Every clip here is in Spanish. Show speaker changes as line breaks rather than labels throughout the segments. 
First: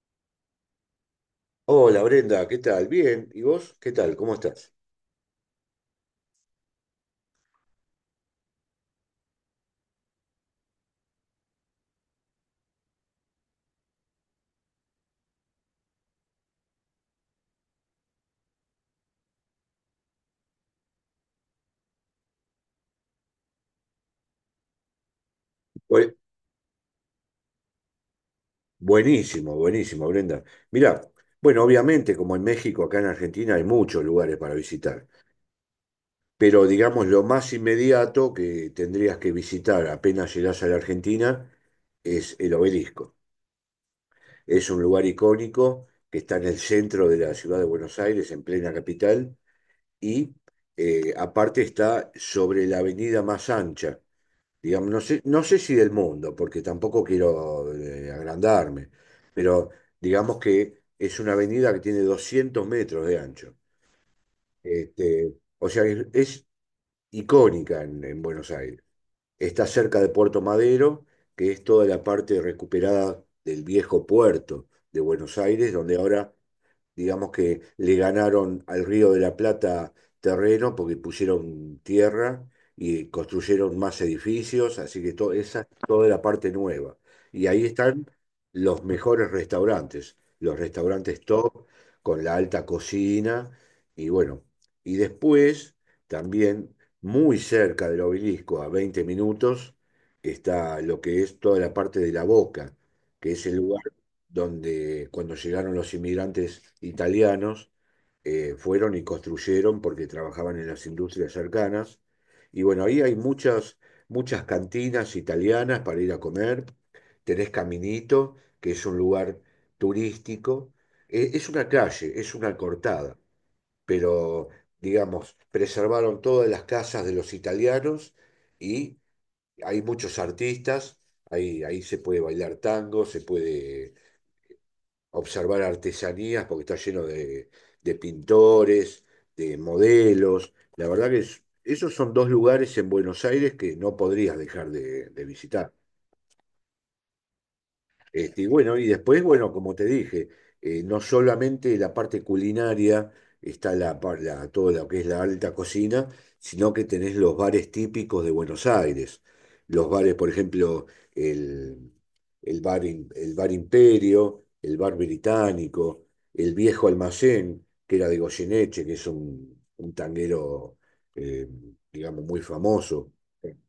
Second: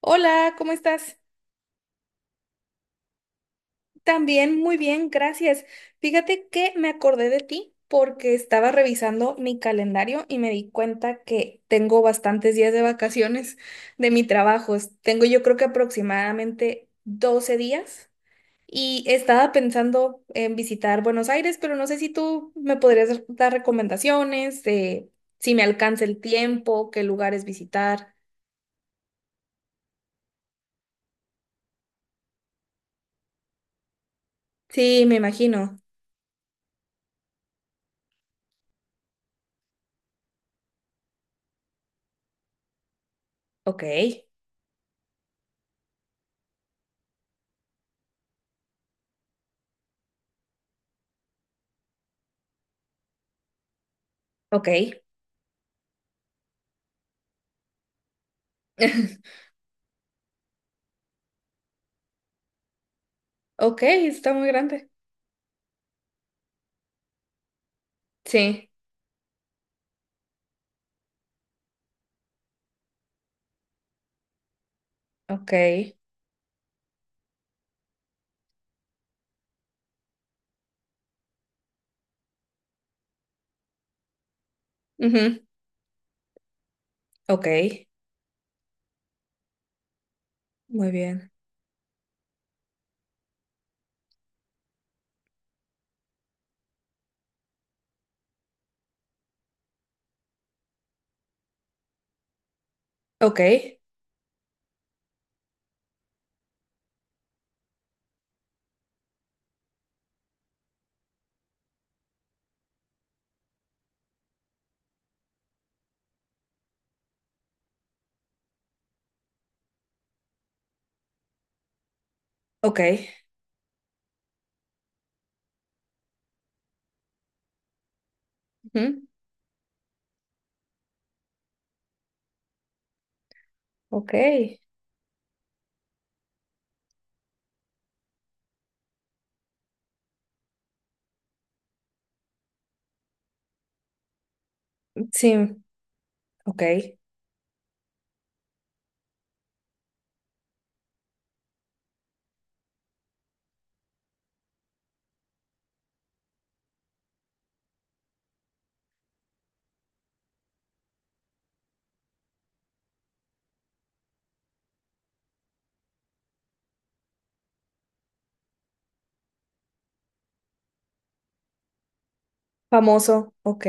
Hola, ¿cómo estás?
Hola Brenda, ¿qué tal? Bien, ¿y vos? ¿Qué tal? ¿Cómo
También
estás?
muy bien, gracias. Fíjate que me acordé de ti porque estaba revisando mi calendario y me di cuenta que tengo bastantes días de vacaciones de mi trabajo. Tengo yo creo que aproximadamente 12 días y estaba pensando en visitar Buenos Aires, pero no sé si tú me podrías dar recomendaciones de si me alcanza
Bu-
el tiempo, qué lugares visitar.
Buenísimo, buenísimo, Brenda. Mirá, bueno, obviamente como en México, acá en Argentina hay muchos lugares para
Sí,
visitar,
me imagino.
pero digamos lo más inmediato que tendrías que visitar apenas llegás a la Argentina es el Obelisco.
Ok,
Es un lugar icónico que está en el centro de la ciudad de Buenos Aires, en plena capital, y aparte está sobre la avenida más ancha. Digamos,
ok.
no sé si del mundo, porque tampoco quiero agrandarme, pero digamos que es una avenida que tiene 200 metros de ancho.
Ok, está muy grande.
Este, o sea, es icónica en Buenos
Sí,
Aires. Está cerca de Puerto Madero, que es toda la parte recuperada del viejo puerto de Buenos
ok.
Aires, donde ahora digamos que le ganaron al Río de la Plata terreno porque pusieron tierra y construyeron más edificios, así que todo,
Ujú,
esa es toda la parte nueva.
ok,
Y ahí están los mejores restaurantes, los
muy
restaurantes
bien.
top con la alta cocina y bueno, y después también muy cerca del obelisco, a 20 minutos, está lo que es toda la parte de la Boca, que
Ok,
es el lugar donde cuando llegaron los inmigrantes italianos, fueron y construyeron porque trabajaban en las industrias cercanas. Y bueno, ahí hay muchas, muchas cantinas italianas para ir a comer. Tenés Caminito, que es un lugar turístico. Es una calle, es una
ok,
cortada, pero digamos, preservaron todas las casas de los italianos y
ujú,
hay muchos artistas. Ahí se puede bailar tango, se puede
ok,
observar artesanías porque está lleno de, pintores, de modelos. La verdad que esos son dos lugares en Buenos Aires que no podrías dejar de
sí,
visitar.
ok.
Este, y bueno, y después, bueno, como te dije, no solamente la parte culinaria está todo lo que es la alta cocina, sino que tenés los bares típicos de Buenos Aires. Los bares, por ejemplo, el, el bar Imperio, el bar Británico, el Viejo Almacén, que era de Goyeneche, que es un tanguero, eh, digamos, muy famoso.
Famoso, ok.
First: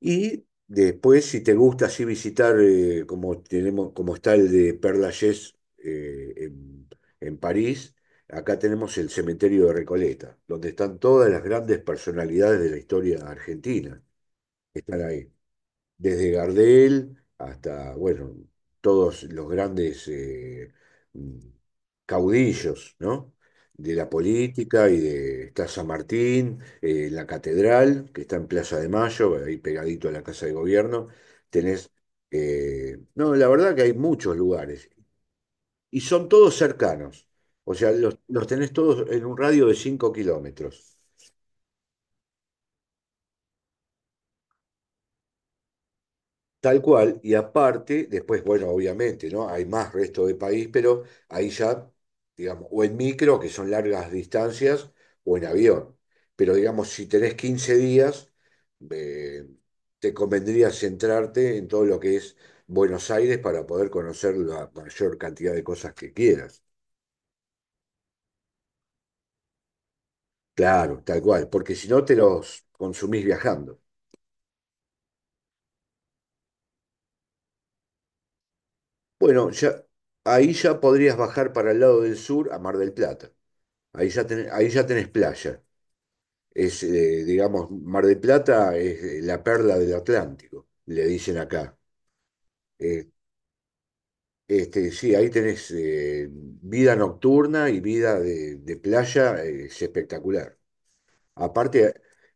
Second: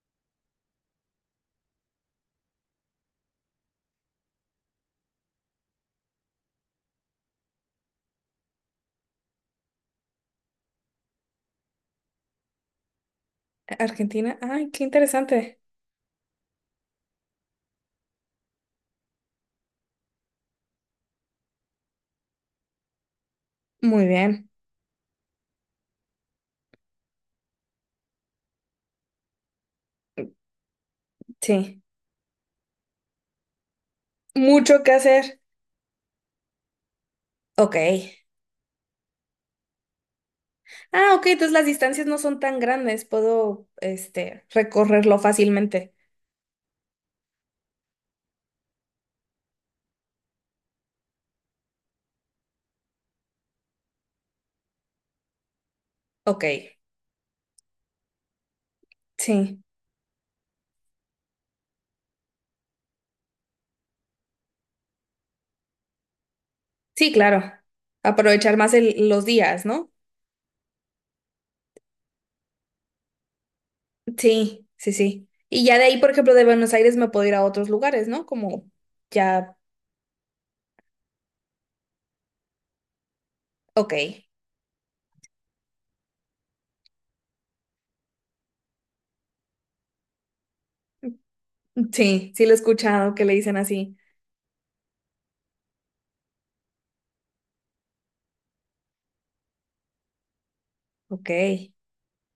Y después, si te gusta así visitar, como tenemos, como está el de Père Lachaise eh, en, en París, acá tenemos el cementerio de Recoleta, donde están todas las grandes personalidades de la historia argentina.
Argentina, ay, qué
Están ahí
interesante.
desde Gardel hasta, bueno, todos los grandes mm, caudillos, ¿no? De
Muy
la
bien,
política y de está San Martín, la catedral, que está en Plaza de Mayo, ahí pegadito a la Casa de Gobierno,
sí.
tenés, no, la verdad que hay muchos
Mucho que
lugares
hacer,
y son todos cercanos, o
ok.
sea, los tenés todos en un radio de 5 kilómetros.
Ah, ok, entonces las distancias no son tan grandes, puedo, este, recorrerlo fácilmente.
Tal cual, y aparte, después, bueno, obviamente, ¿no? Hay más resto de país, pero ahí ya, digamos, o en micro, que son largas distancias, o en avión.
Ok,
Pero digamos, si tenés 15 días, eh,
sí,
te convendría centrarte en todo lo que es Buenos Aires para poder conocer la mayor cantidad de cosas que quieras.
sí, claro. Aprovechar más los días, ¿no?
Claro, tal cual, porque si no te los consumís viajando.
Sí, sí, sí. Y ya de ahí, por ejemplo, de Buenos Aires me puedo ir a otros lugares, ¿no? Como
Bueno,
ya,
ya, ahí ya podrías bajar para el lado del sur a Mar del Plata.
ok.
Ahí ya tenés playa. Mar del Plata es la perla del Atlántico, le dicen acá.
Sí, sí lo he
Eh,
escuchado que le dicen así.
sí, ahí tenés vida nocturna y vida de playa, es espectacular.
Ok,
Aparte,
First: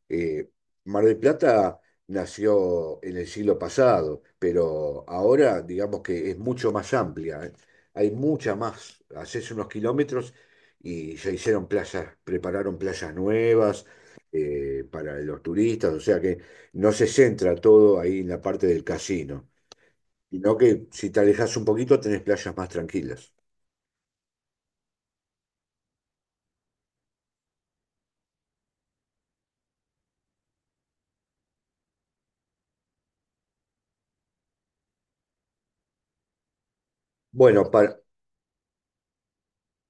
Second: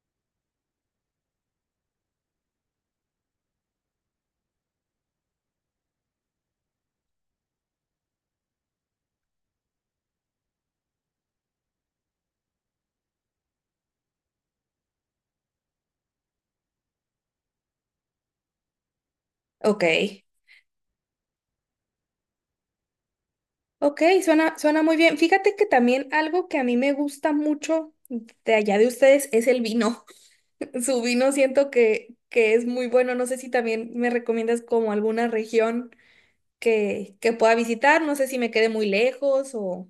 eh, Mar del Plata nació en el siglo pasado, pero ahora digamos que es mucho más amplia. ¿Eh? Hay mucha más. Haces unos kilómetros y se hicieron playas, prepararon playas nuevas para los turistas, o sea que no se centra todo ahí en la parte del casino,
ok,
sino que si te alejas un poquito tenés playas más tranquilas.
ok, suena, suena muy bien. Fíjate que también algo que a mí me gusta mucho de allá de ustedes es el vino. Su vino siento que es muy bueno. No sé si también me recomiendas como alguna región que pueda
Bueno,
visitar. No sé si me quede muy lejos o...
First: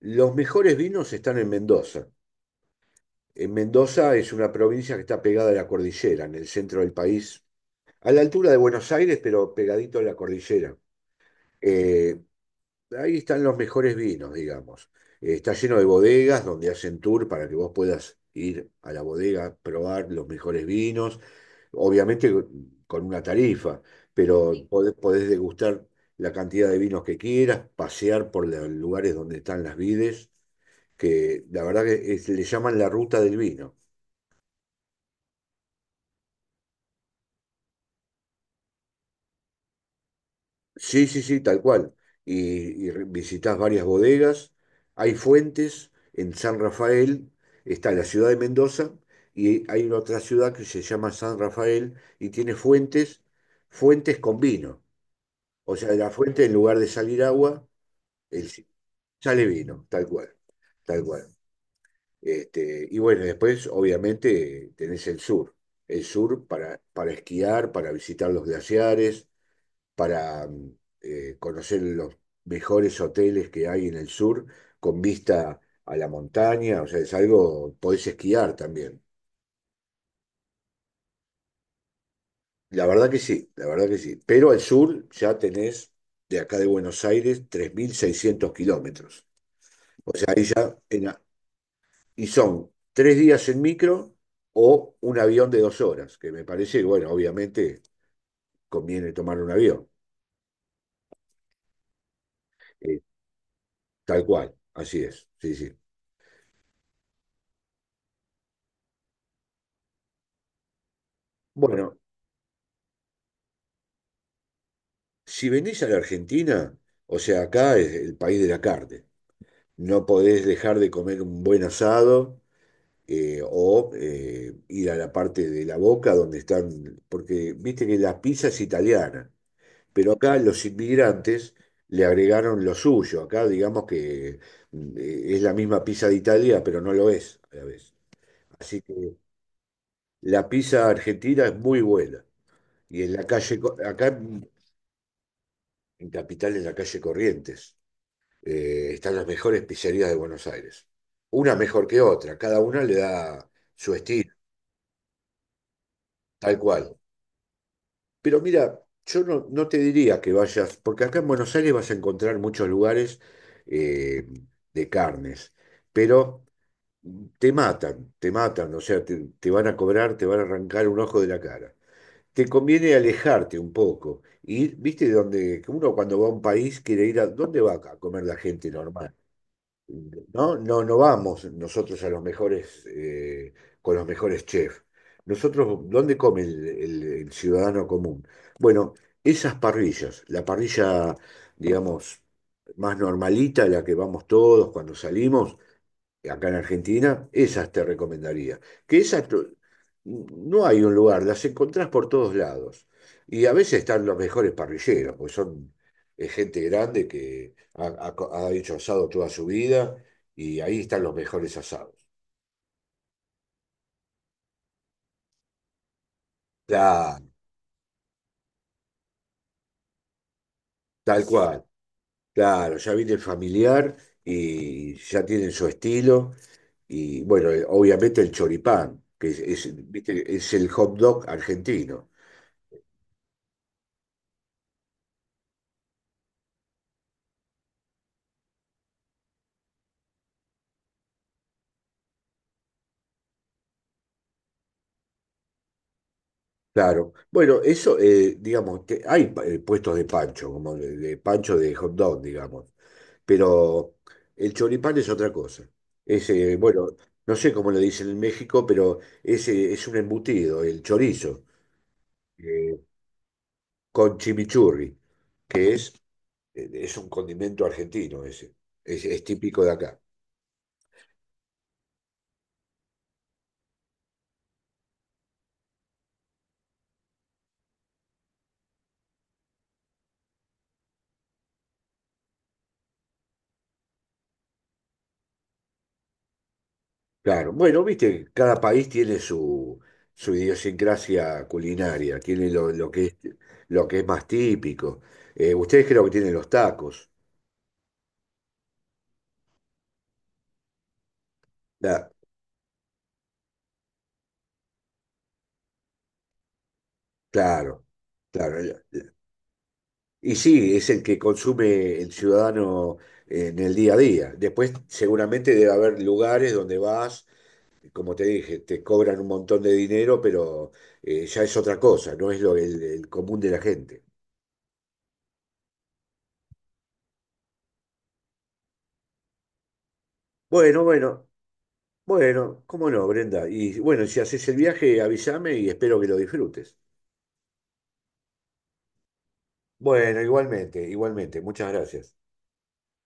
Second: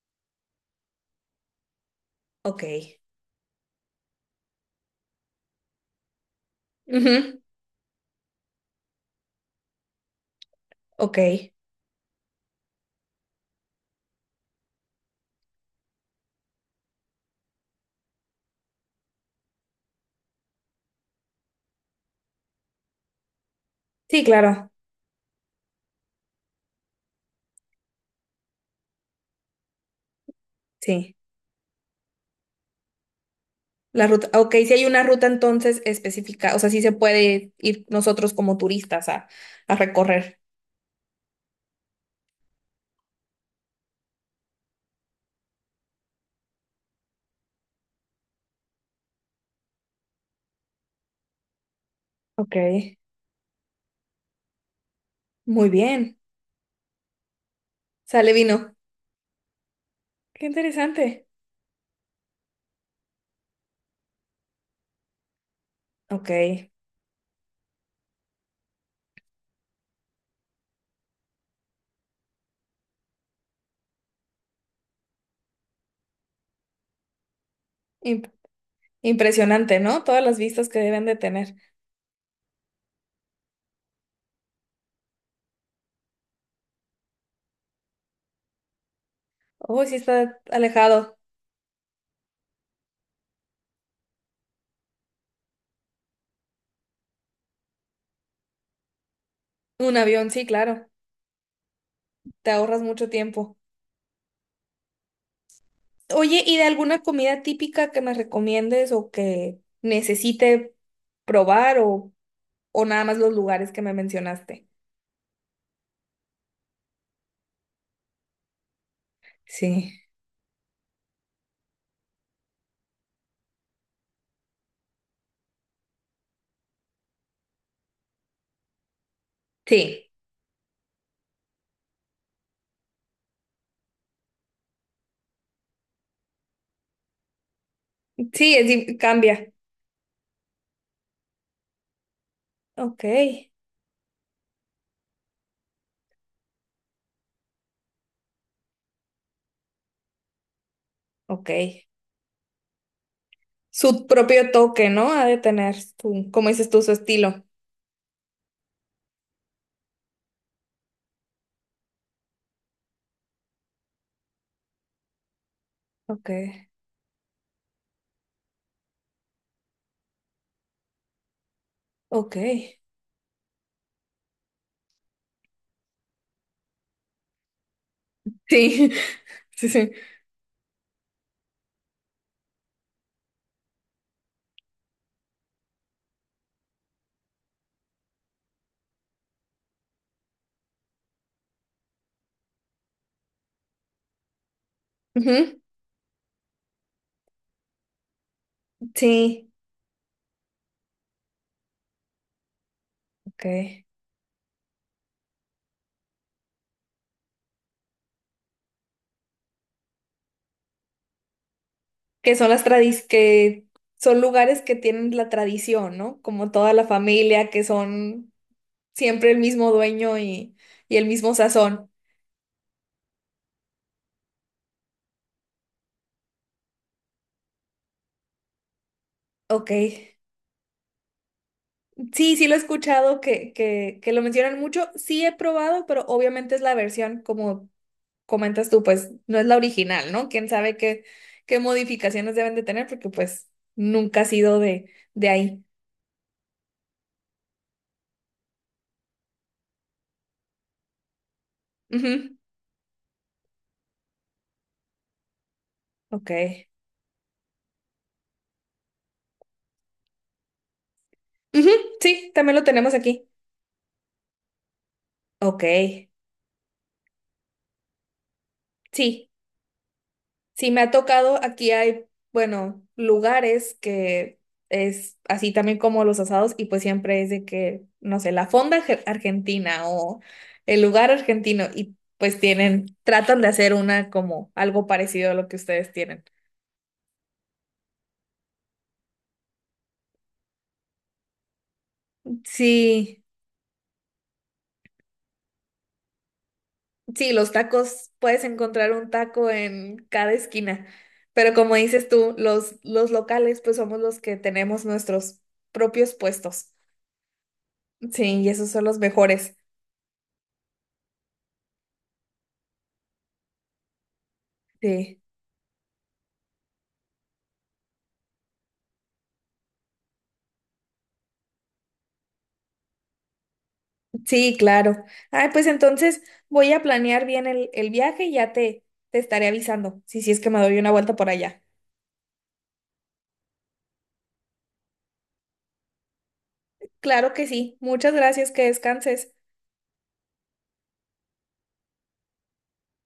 los mejores vinos están en Mendoza.
Ok.
Mendoza es una provincia que está pegada a la cordillera, en el centro del
Ujú,
país, a la altura de Buenos Aires, pero pegadito a la cordillera.
ok.
Eh, ahí están los mejores vinos, digamos. Está lleno de bodegas donde hacen tour para que vos puedas ir a la bodega, probar los mejores vinos, obviamente con una tarifa,
Sí,
pero sí,
claro.
podés degustar la cantidad de vinos que quieras, pasear por los lugares donde están las vides,
Sí.
que la verdad que le llaman la ruta del vino.
La ruta, ok, si hay una ruta entonces específica, o sea, sí se puede ir nosotros como turistas a recorrer.
Sí, sí, sí, tal cual. Visitás varias bodegas. Hay fuentes en San Rafael, está la ciudad de Mendoza y hay una otra ciudad que se llama San Rafael y
Ok,
tiene fuentes, fuentes con vino.
muy
O sea, de la
bien.
fuente en lugar de salir agua,
Sale
el-
vino.
sale vino, tal cual,
Qué
tal
interesante.
cual. Este, y bueno, después obviamente tenés el sur. El
Ok,
sur para esquiar, para visitar los glaciares para conocer los mejores hoteles que hay en el sur con vista a la montaña, o sea, es algo, podés
Imp-
esquiar también.
impresionante, ¿no? Todas las vistas que deben de tener.
La verdad que sí, la verdad que sí. Pero al sur ya tenés de acá de Buenos Aires 3.600 kilómetros.
Oh, sí
O sea,
está
ahí ya,
alejado.
y son 3 días en micro o un avión de 2 horas, que me parece, bueno, obviamente conviene tomar un avión.
Un avión, sí, claro. Te ahorras
Eh,
mucho tiempo.
tal cual, así es, sí, sí.
Oye, ¿y de alguna comida típica que me recomiendes o que necesite probar
Bueno,
o nada más los lugares que me mencionaste?
si venís a la Argentina, o sea, acá es el país de la carne.
Sí.
No podés dejar de comer un buen asado o ir a la parte de la Boca donde están, porque viste que la pizza es italiana,
Sí.
pero acá los inmigrantes le agregaron lo suyo. Acá digamos que es la misma pizza de Italia, pero no lo es a la vez.
Sí, es
Así que
cambia.
la pizza argentina es muy buena. Y
Ok,
en la calle, acá en Capital, en la calle Corrientes. Están las mejores pizzerías de Buenos Aires.
ok.
Una mejor que otra, cada una le da su
Su
estilo,
propio toque, ¿no? Ha de tener su, como
tal
dices tú, su
cual.
estilo.
Pero mira, yo no, no te diría que vayas, porque acá en Buenos Aires vas a encontrar muchos lugares eh, de carnes,
Ok,
pero te matan, o sea, te van a cobrar, te van a arrancar un ojo de la cara.
ok.
Te
Sí,
conviene alejarte un poco. Y viste donde que uno cuando va a un país quiere ir a, ¿dónde va acá a comer la gente
sí,
normal?
sí.
No, no, no vamos nosotros a los mejores, con los mejores chefs. Nosotros, ¿dónde come el, el ciudadano común? Bueno, esas parrillas, la parrilla, digamos, más normalita, la que vamos todos cuando salimos,
Ujú,
acá en Argentina, esas te recomendaría. Que esas
sí,
tu- no hay un lugar, las encontrás por todos lados. Y a veces
ok.
están los mejores parrilleros, porque son gente grande que ha, ha hecho asado toda su vida y ahí están los mejores asados.
Que son las tradis, que son lugares que tienen la tradición, ¿no? Como toda la
Claro,
familia, que son siempre el mismo dueño y el
tal
mismo
cual.
sazón.
Claro, ya viene familiar y ya tienen su estilo. Y bueno, obviamente el choripán, que
Ok.
viste, es el hot dog argentino.
Sí, sí lo he escuchado que lo mencionan mucho. Sí he probado, pero obviamente es la versión como comentas tú, pues no es la original, ¿no? ¿Quién sabe qué, qué modificaciones deben de tener? Porque pues nunca ha sido de ahí.
Claro. Bueno, eso, digamos, que hay puestos de pancho, como de, pancho de hot dog,
Ujú,
digamos. Pero el choripán es otra cosa.
ok.
Bueno, no sé cómo le dicen en México, pero es un embutido, el chorizo,
Ujú, sí, también lo
eh,
tenemos aquí.
con chimichurri,
Ok.
que es un condimento argentino ese. Es
Sí,
típico de acá.
sí, me ha tocado, aquí hay, bueno, lugares que es así también como los asados y pues siempre es de que, no sé, la fonda argentina o el lugar argentino y pues tienen, tratan de hacer una como algo parecido a lo que ustedes tienen.
Claro, bueno, viste, cada país tiene su, idiosincrasia culinaria, tiene lo que es,
Sí.
lo que es más típico. Ustedes creo que tienen los tacos.
Sí, los tacos, puedes encontrar un taco en cada esquina, pero como dices
La-
tú, los locales pues somos los que tenemos nuestros propios puestos.
claro,
Sí, y
claro.
esos son los mejores.
Y sí, es el que consume el ciudadano en el día a día. Después
Sí,
seguramente debe haber lugares donde vas, como te dije, te cobran un montón de dinero, pero ya es otra cosa, no es lo, el común de la gente.
sí, claro. Ay, pues entonces voy a planear bien el viaje y ya te estaré avisando si, si es que me doy
Bueno,
una vuelta por
bueno.
allá.
Bueno, cómo no, Brenda. Y bueno, si haces el viaje, avísame y espero que lo disfrutes.
Claro que sí. Muchas gracias, que descanses.
Bueno, igualmente, igualmente. Muchas gracias.